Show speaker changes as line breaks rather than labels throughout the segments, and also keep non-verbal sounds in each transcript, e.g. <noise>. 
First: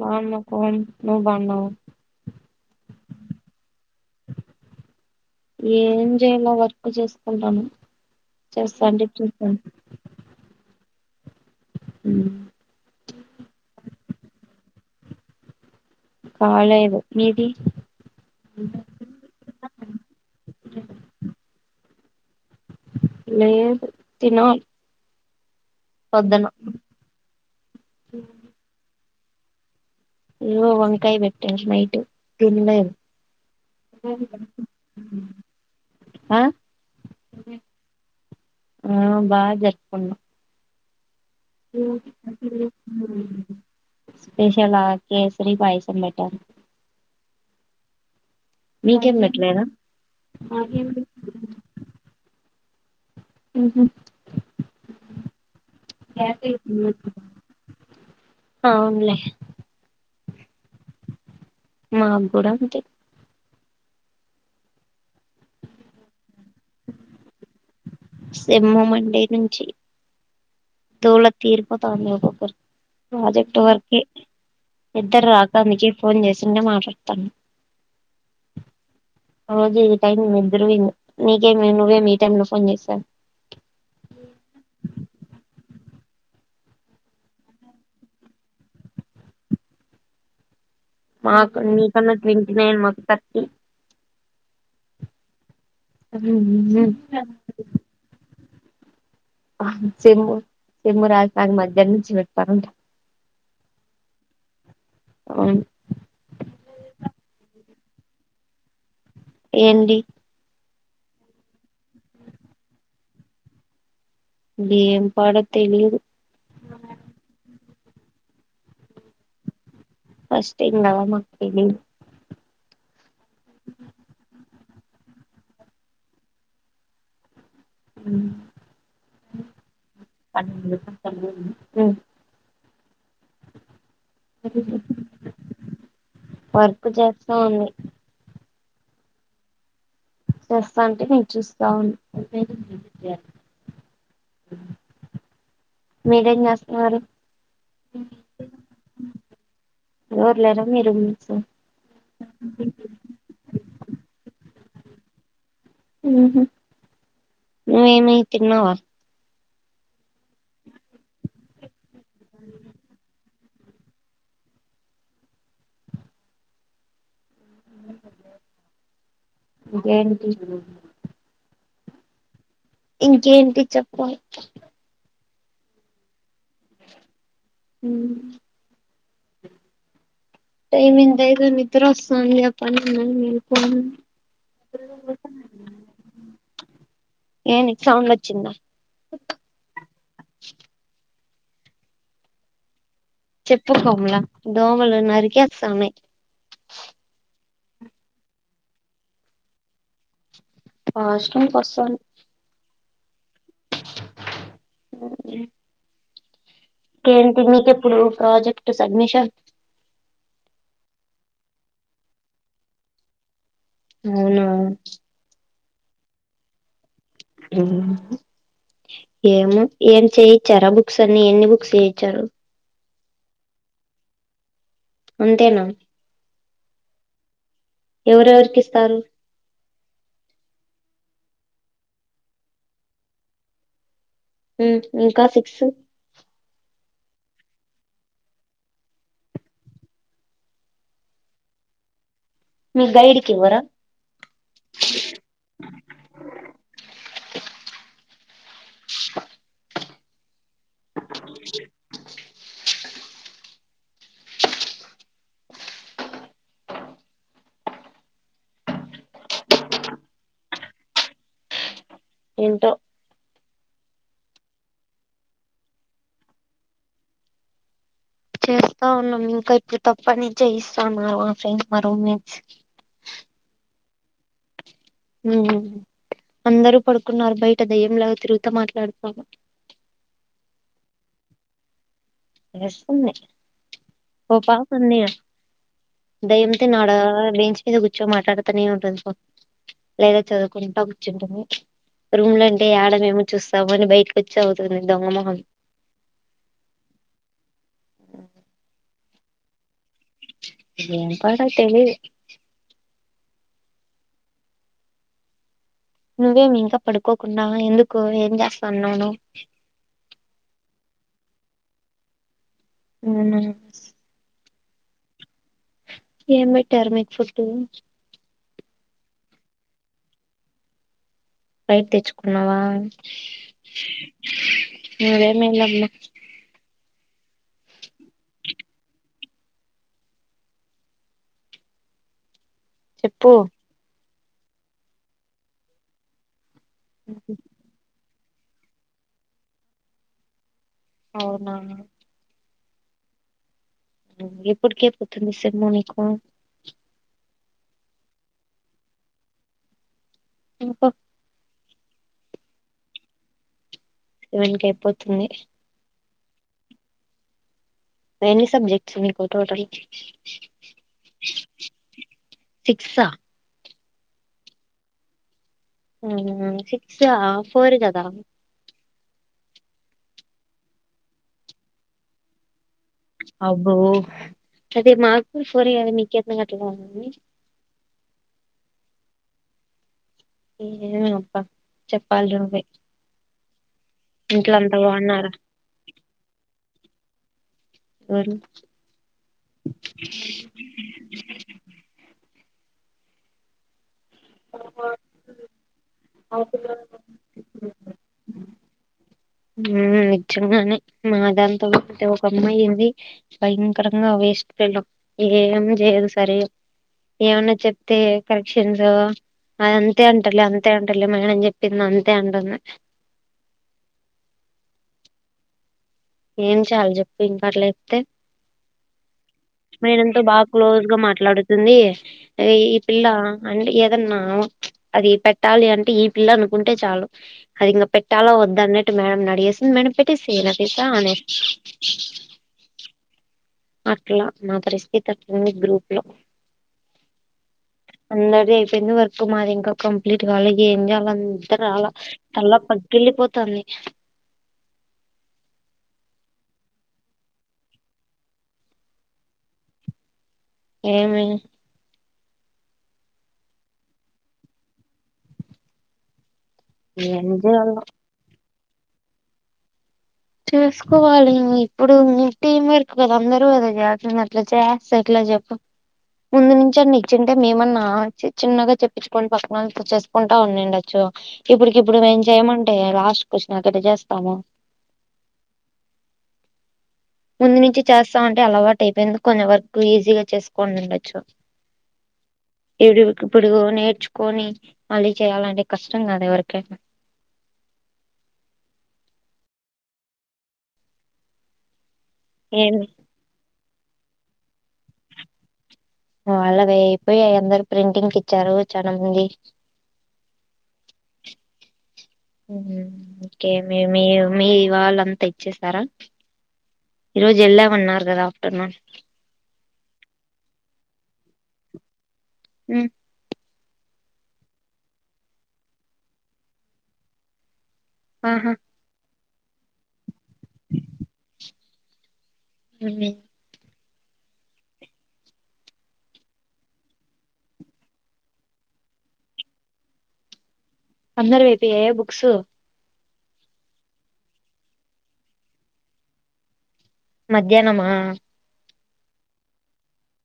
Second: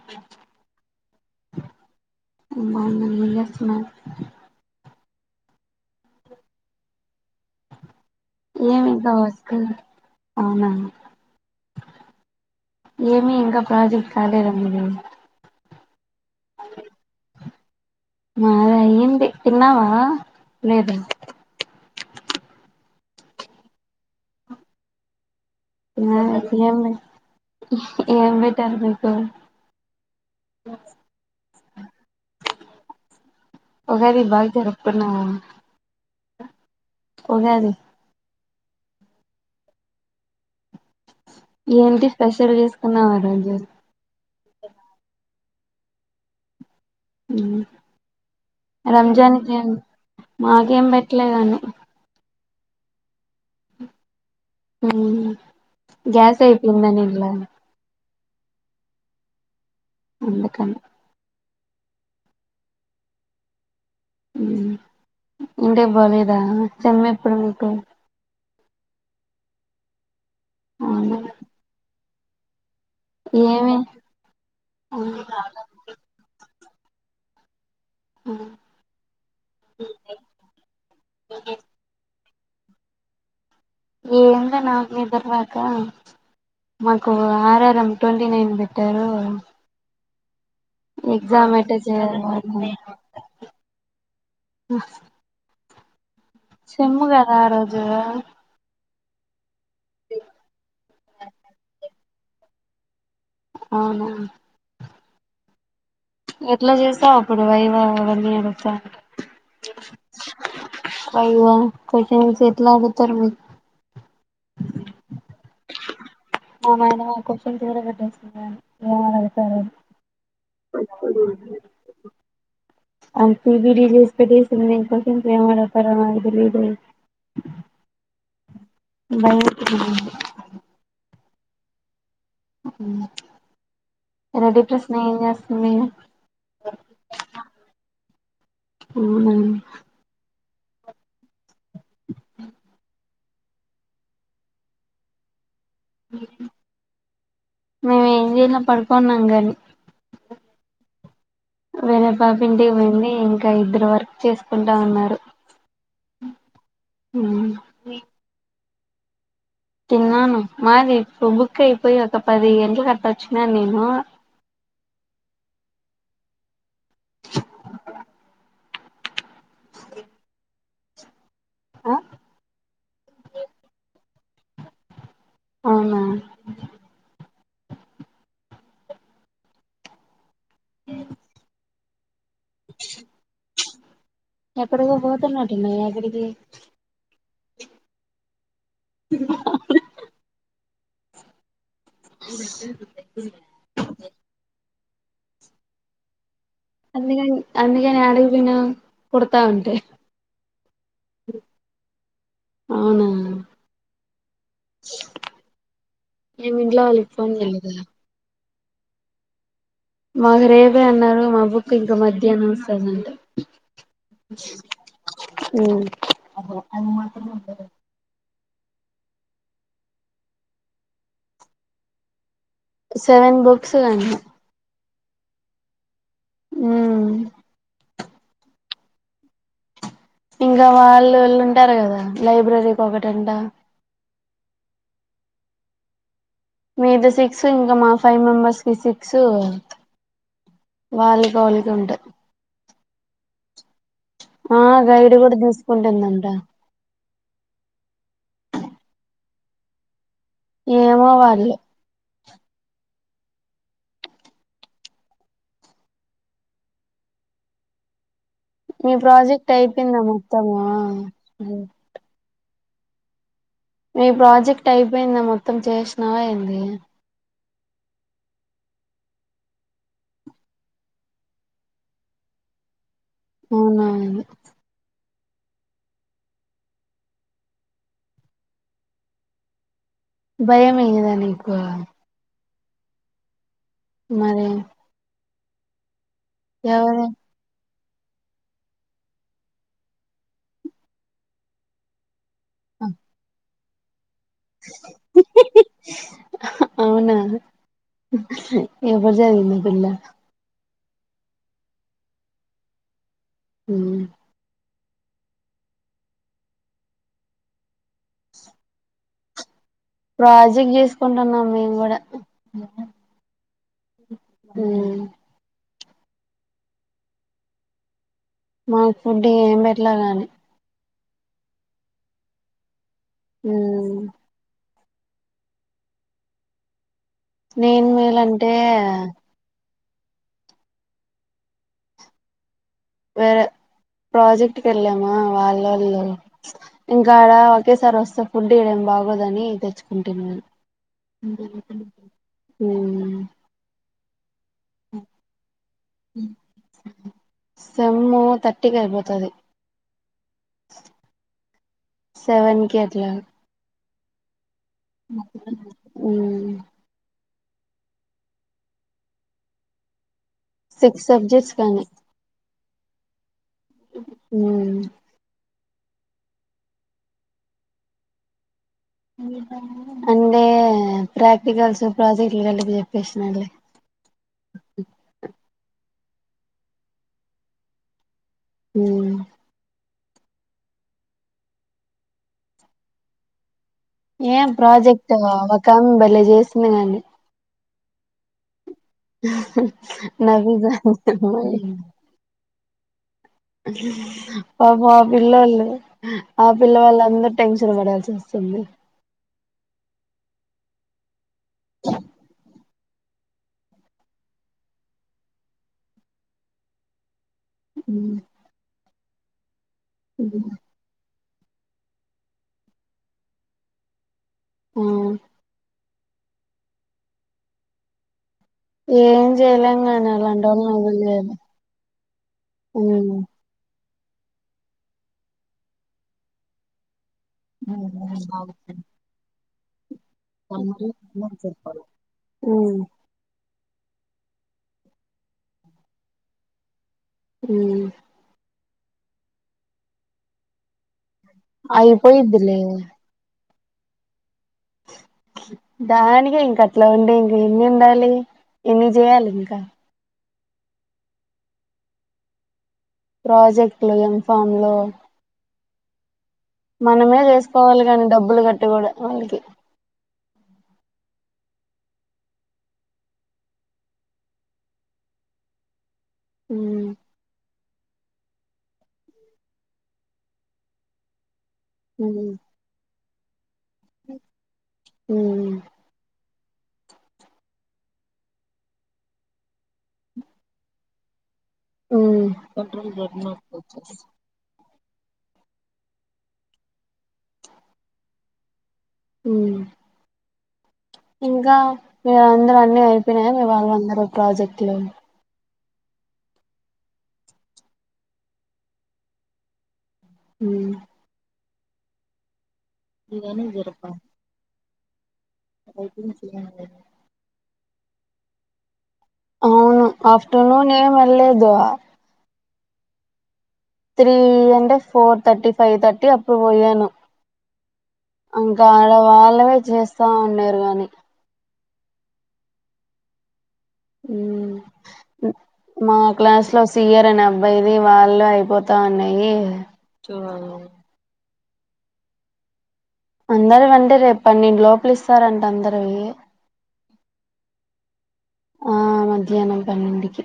బాగున్న నువ్వు బాగున్నావా
బాగున్నా ఏం చేస్తున్నావు
ఏం చేయలా వర్క్ చేసుకుంటన
ఏమి
చేస్తాండి
ఇంకా వర్క్
చూస్తాం
అవునా ఏమి ఇంకా ప్రాజెక్ట్ కాలేద మీది
కాలేదు మీది
మాది అయ్యింది తిన్నావా లేద
లేదు తినలీ
<unintelligible> ఏం పెట్టారు మీకు
వంకాయ పెట్టిరు నైటు తినలేదు
ఉగాది బాగా జరుపుకున్నావా
ఆ
<unintelligible>
ఆ బాగా జరుపుకున్నా
ఏంటి స్పెషల్ చేసుకున్నావ్ ఆ రోజు
స్పేషల్ ఆ కేసరి పాయసం పెట్టాను
హ్మ్
మీకేం
రంజాన్ కి
పెట్టలేదా
మాకేం పెట్టలేదండి
ఉహు
గ్యాస్ ఇయిపోంగ్ందనేే ఇలా
ఆ ఉనులే
అందుకని
మాబ్బడ ఉంట
ఇంటే బాలేదా చెమ్మ ఇప్పుడు మీకు
సింమమండడి నుంచి
అవునా
దూల తీరుపు తమి ఒక ప్రాజెక్ట్
ఏమి
వర్క్ ఇద్దరు
ఉమ్.
రాక అందుక ఫోన్ చేసిండే మాట్ పతను
అ
అదది టైం ఇద్దరుూ నీకేమ నువ్వేమి ఈ టైమ్ లో ఫోన్ చేసాను
ఏంద నానే తర్వాక మాకు ఆర్ఆర్ఎం ట్వంటీ నైన్ పెట్టారు ఎగ్జామ్
మాకు
అట్ట చే
నీకన్నా ట్వంటీ నైన్ మాకు థర్టీ
చెమ్ము కదా ఆ రోజు
చెమ్ముూ చెమ్ముూ రాజపాానికి మధ్యాహ్నం నుంచి పెట్టతనుంట
ఆఓ
అవు
ఎట్లా చేసావు అప్పుడు వైవవన్నీ అడుస్తా
ఏంటి
కై కస వ ఎలా అ త మీ
ఇ ఏం పాడ తెలిదు
మా మాలా కొవశ్చన్స్ కూడార పెట్టేస్తుంద ఏమ అడతారుని
ఫస్ట్ ఇంగ్ అ మది
అ పబడిజస్ పె కోసం ప్రే పరదు లేద భయమేస్తుంది
పన్న
అ రడ ప్రశ్న ఏం చేస్తు మీను
వర్క్ చేస్తా ఉంది
అ
చేస్తా అంటే నేను చూస్తా ఉను అ మీరేజ నస్తు
మేము ఏం చేయలే పడుకున్నాం
వెలార మీరు
వెనపాపి ఇంటికి వెంది ఇంకా ఇద్దరు వర్క్ చేసుకుంటా ఉన్నారు
ఉ
ఉమ్.
నువేన్తర్ నవవా
తిన్నాను మాది ఇప్పు బుక్యిపోయి ఒక పది ఎంట కరె వచ్చిన నేను
క
ఆ
ఇంకేంటి చెప్పాలి
అవునా
టై మీ ఎందాయి కా మీ త సంధ్య ప మీకు
ఎక్కడికో పోతున్నటున్నా ఎక్కడికి
ఏను సౌండ్ వచ్చిందా చెప్పుకోమ్లా దోవలు నరిక సమమె
అందు అందుక ఆడి పన్న కొడుతా ఉంటే
ఆస్ పసంద
అవునా
ఓకే
ఏమి ఇంట్లో వాళ్ళకి ఫోన్
ఏంటి మీకు
చేయలేదా
ఏప్పుడు ప్రాజెక్ట్ సబ్మిషన్
మాది రేపే అన్నాకథ మా బుక్ ఇంక మధ్యాహ్నం వస్తుందంటే
అవునా
ఉ
ఉ హు ఏమ ఏం చేయిచ్చారా బుక్స్ అన్ని ఎన్ని బుక్స్ చేయిచ్చారు
సెవెన్ బుక్స్ అండి
అంతేనా
ఉ
ఎవరెవరికి ఇస్తారు
ఇంకా వాళ్ళుళ్ళు ఉంటారు కదా లైబ్రరీకి ఒకటంట
ఇంకా సిక్స్
మీద సిక్స్ ఇంకా మా ఫైవ్ మెంబర్స్ కి సిక్స్ వాళ్లది వాళ్లకు ఉంటది
మీరు గైడ్ కు ఇవ్వరా
ఆ గైడ్ కూడా తీూసుకుంటుందంట ఏమో వాళ్ళు
ఇచ్చి
మీ ప్రాజెక్ట్ అయిపోయిందా మొత్తము
ఏంటో
మీ ప్రాజెక్ట్ అయిపోయింద మొత్తం చేసినావా ఏంది
చేస్తా ఉన్నా ఇంకా ఇప్పుడు తప్ప నుంచి ఇస్తాన్నారు ఆ ఫ్రెండ్ మా రూమ్ మెడుసు
అవునా
ఉ హ అందరూ పడుకున్నారు బయట దయ్యంలా తిరుగుత మాట్లాడుతాన
భయంమఏయినదా నీకు
వేస్తుంది ఓ
మరి
పాప ఉంది కదా రేవతి ని
ఎవరు
అడగాలా బీచ్ ఇది కూర్చో మాట్లాడుతానే ఉంటదు లేదా చదువుకుంటా కూర్చుంటుంది రూమ్ లో అంటే ఆడ ఏమో చూస్తాము అని బయట వచ్చవుతుంది దొంగమహం
రేపటి చదివింది పిల్ల
ఏం పాట తెలియదు
ఉ
నువ్వేమి ఇంకా పడుకోకుండా ఎందుకు ఏం చేస్తా అన్నాను
ప్రాజెక్ట్ చేసుకుంటున్నాం మేము కూడా
ఊ
ఉ
ఏం పెట్టరు మీక్ ఫుడ్
మాకు ఫుడ్ ఏం పెట్లా దండి
బయట తెచ్చుకున్నావా హలో ఏమైంది అమ్మ
నేను మేలంటే
చెప్పు
వేరే ప్రాజెక్ట్ క వెళ్ళామా వాళ్ళ వాళ్ళు ఇంకాడా ఒకేసారి వస్తా ఫుడ్డు ఈడేం బాగోదని తెచ్చుకుంటును నేను
అవునా
ఉ హు
ఎప్పటికీ అయిపోతుంది సార్ మీకు
సెమ్ము తట్టికి అయిపోతుంది
ఇంకా
సెవెన్ క అట్లా
<unintelligible>
ఉ
ఎనీ సబ్జెక్ట్స్ మీకు టోటల్
సిక్స్ సబ్జెక్ట్స్ కాగానీ
సిక్సా
ఉ
సిక్స్ ఫోర్ కదా
అంటే ప్రాక్టికల్స్ ప్రాజెక్ట్లు కలిపి చెప్పేసినాలే
అబ్బో అదే మాకు కొరాల మీకు ఎతున గట్టలా <unintelligible>
ఉ
ఏ అప్పా చెప్పాలి నువ్వే
ఏం
ఇంట్లో అంతా
ప్రాజెక్ట్
బాగున్నారా
ఒక ఆమె బలే చేసింది కాని
<unintelligible>
నావి <inaudible> పాప ఆ పిల్లలు ఆ పిల్లవాళ్ళ అందరు టెన్షన్ పడాల్సి సే <unintelligible>
నిజంగానే మాతో వెతే ఒక అమ్మాయి ఉంధి భయంకరంగా అవే ఇష్టలో ఏమన్నా చేయదు సరే ఏమన్నా చెప్తే కరెక్షన్స్ అ అంతే అంటాల అంతే అంటారు మేడం చెప్పింద అంతే అంటన్న
ఆ
ఎమ్ చెయాలి చెప్పు ఇంకా అట్లా చెప్తే
ఏం చేయలేం గాని
మేడంతో బాగా
అలాంటోళ్ళని
క్లోజ్ గా
వదిలేయాలి
మాట్లాడుతుంది ఈ పిల్ల
ఉమ్
అంటే అదన్నా అది పెట్టాలి అంటే ఈ పిల్ల అనుకుంటే చాలు అది ఇంకా పెట్టా వద్ద అన్నట్టు మేడం అడిగేసింది మేడం పెట్టేసి
ఉ
అట్లా మా పరిస్థితి అట్లంది గ్రూప్ లో
ఉ
పెందు వరకు మాది ఇంకా కంప్లీట్గా అలాగ ఏం చేయాలి అందరు అలా తల్లా
అయిపోయిద్దిలే
పగ్గిలిపోతుంది ఇ
<inaudible> దానికే ఇంక అట్లా ఉండి ఇంక ఎన్ని ఉండాలి ఎన్ని చేయాలి ఇంకా
ఏమి
ప్రాజెక్టులు ఎంఫామ్ లో మనమే
ఏం చేయాలో
చేసుకోవాలి కానీ డబ్బులు కట్టి కూడా వాళ్ళకి
చేసుకోవాలి ఇప్పుడు టీం వర్క్ కదా అందరుూ కదా చేస్తుంది అట్లా చేస్తా అట్లా చెప్పు ముంధు నించి
ఉమ్
అన్నా ఇచింతే మేమన్నా ఆ చిన్నగా చెప్పుకోని పక్కన చేసుకుంటా ఉన్నిందచ్చు ఇప్పుడికప్పుడు మేం
ఉమ్
చేయమంటే లాస్ట్ క్వశ్చన్ ఎట్లా చేస్తాము
<inaudible>
ముందు నుంచి చేస్తామంటే అలవాటు అయిపోయింది కొవరకు ఈజీగా చేసుకోని ఉండొచ్చు
ఉమ్
ఎప్పుడుప్పుడు నేర్చుకోని మళ్ళీ చేయాలంటే కష్టం కాదా ఎవరికైనా
ఉ ఇంకా మీ అందరు అన్ని
ఏమి
అయిపోయినాయా మీ వాళ్ళుందరుూ ప్రాజెక్ట్లు
వాళ్ళవి అయిపోయి అందరుూ ప్రింటింగ్ ఇచ్చారు చాలా మంది
ఉ హు ఇవేనే
కే మీ
జరపా
మీ మీవాళ్ళ అంతా వచ్చసారా
రైటింగ్ చేయాలి
ఈ రోజు వెళ్ళామన్నారు కదా ఆఫ్టర్నూన్
అవును ఆఫ్టర్నూన్ ఏం వెళ్లేదు
అమ్
త్రీ అంటే ఫోర్ థర్టీ ఫైవ్ థర్టీ అప్పుడు పోయాను
ఆహా
ఇంకా ఆడవాళ్ళవే చేస్తా ఉండారు కాగానీ
అ
ఉ మా క్లాస్ లో సయర్ అనే అబ్బాయిది వాళ్ళు అయిపోతా ఉన్నాయి స
అందరు అైపో్యాయా బుక్స్
అందర అండి రేపు పన్నెండు లోపలి ఇస్తారంటే అందరవి
మధ్యాహ్నమా
ఆ మధ్యాహ్నం పన్నెంటికి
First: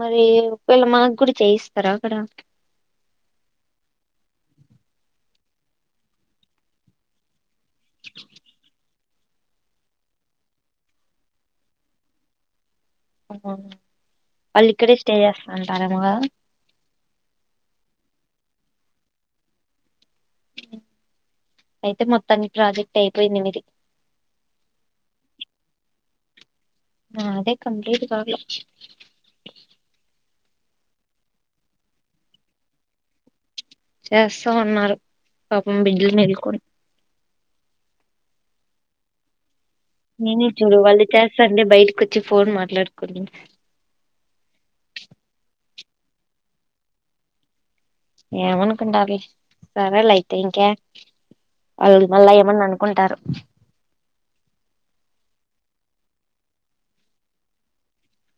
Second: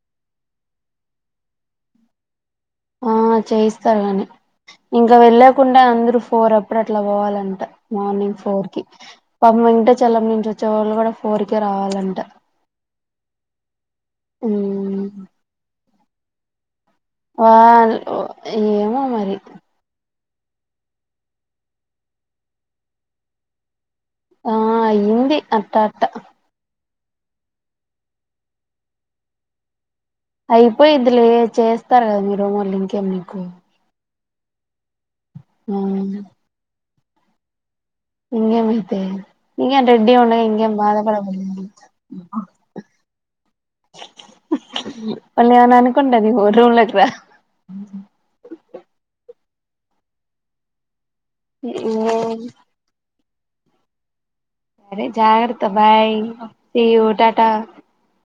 మరి ఒకవేళ్ళ మాకు గు చేయిస్తారుా అక్కడ
ఆ చేయిస్తారు కానీ ఇంకా వెళ్లేకుండా అందరుూ ఫోర్ ఎప్పుడు అట్లా పోవాలంట మార్నింగ్ ఫోర్ కి పా ఇంట చల్లం నుంచి వచ్చే వాళ్ళు కూడా ఫోర్ కి రావాలంట
వాళ్ళు ఇక్కడే
మ్మ్
స్టే చేస్తాంటారాకా
వా ఏమో మరి
అయితే మొత్తాన్ని ప్రాజెక్ట్ అయిపోయిందిమిది
ఆ హిందీ అట్ట అట్ట
ఆ అదే కంప్లీట్ కా
అయిపోయి ఇందులో చేస్తారు కదా మీరు మళ్ళీ ఇంకేం నీకు
చేస్తామన్నారు పాపం
ఆ
బిడ్లు మలుకొని
ఇంగేమ అైతే ఇ రెడ్ీ ఉండ
నేనే
ఇం
చూడు
బాధ
వాళ్ళు
పడ పో
చేస్తాంటే బయటకు వచ్చి ఫోన్ మాట్లాడుకుని
మళ్ళీ అను అనుకుంటది ఊ రూమ్లక్క
ఏమ అన్కండా అి సరాల అయితే ఇంకాే వాళ్ళు మళ్ళా ఏమని అనుకుంటారు
అరే జగత బాయ్ సి్య టాటా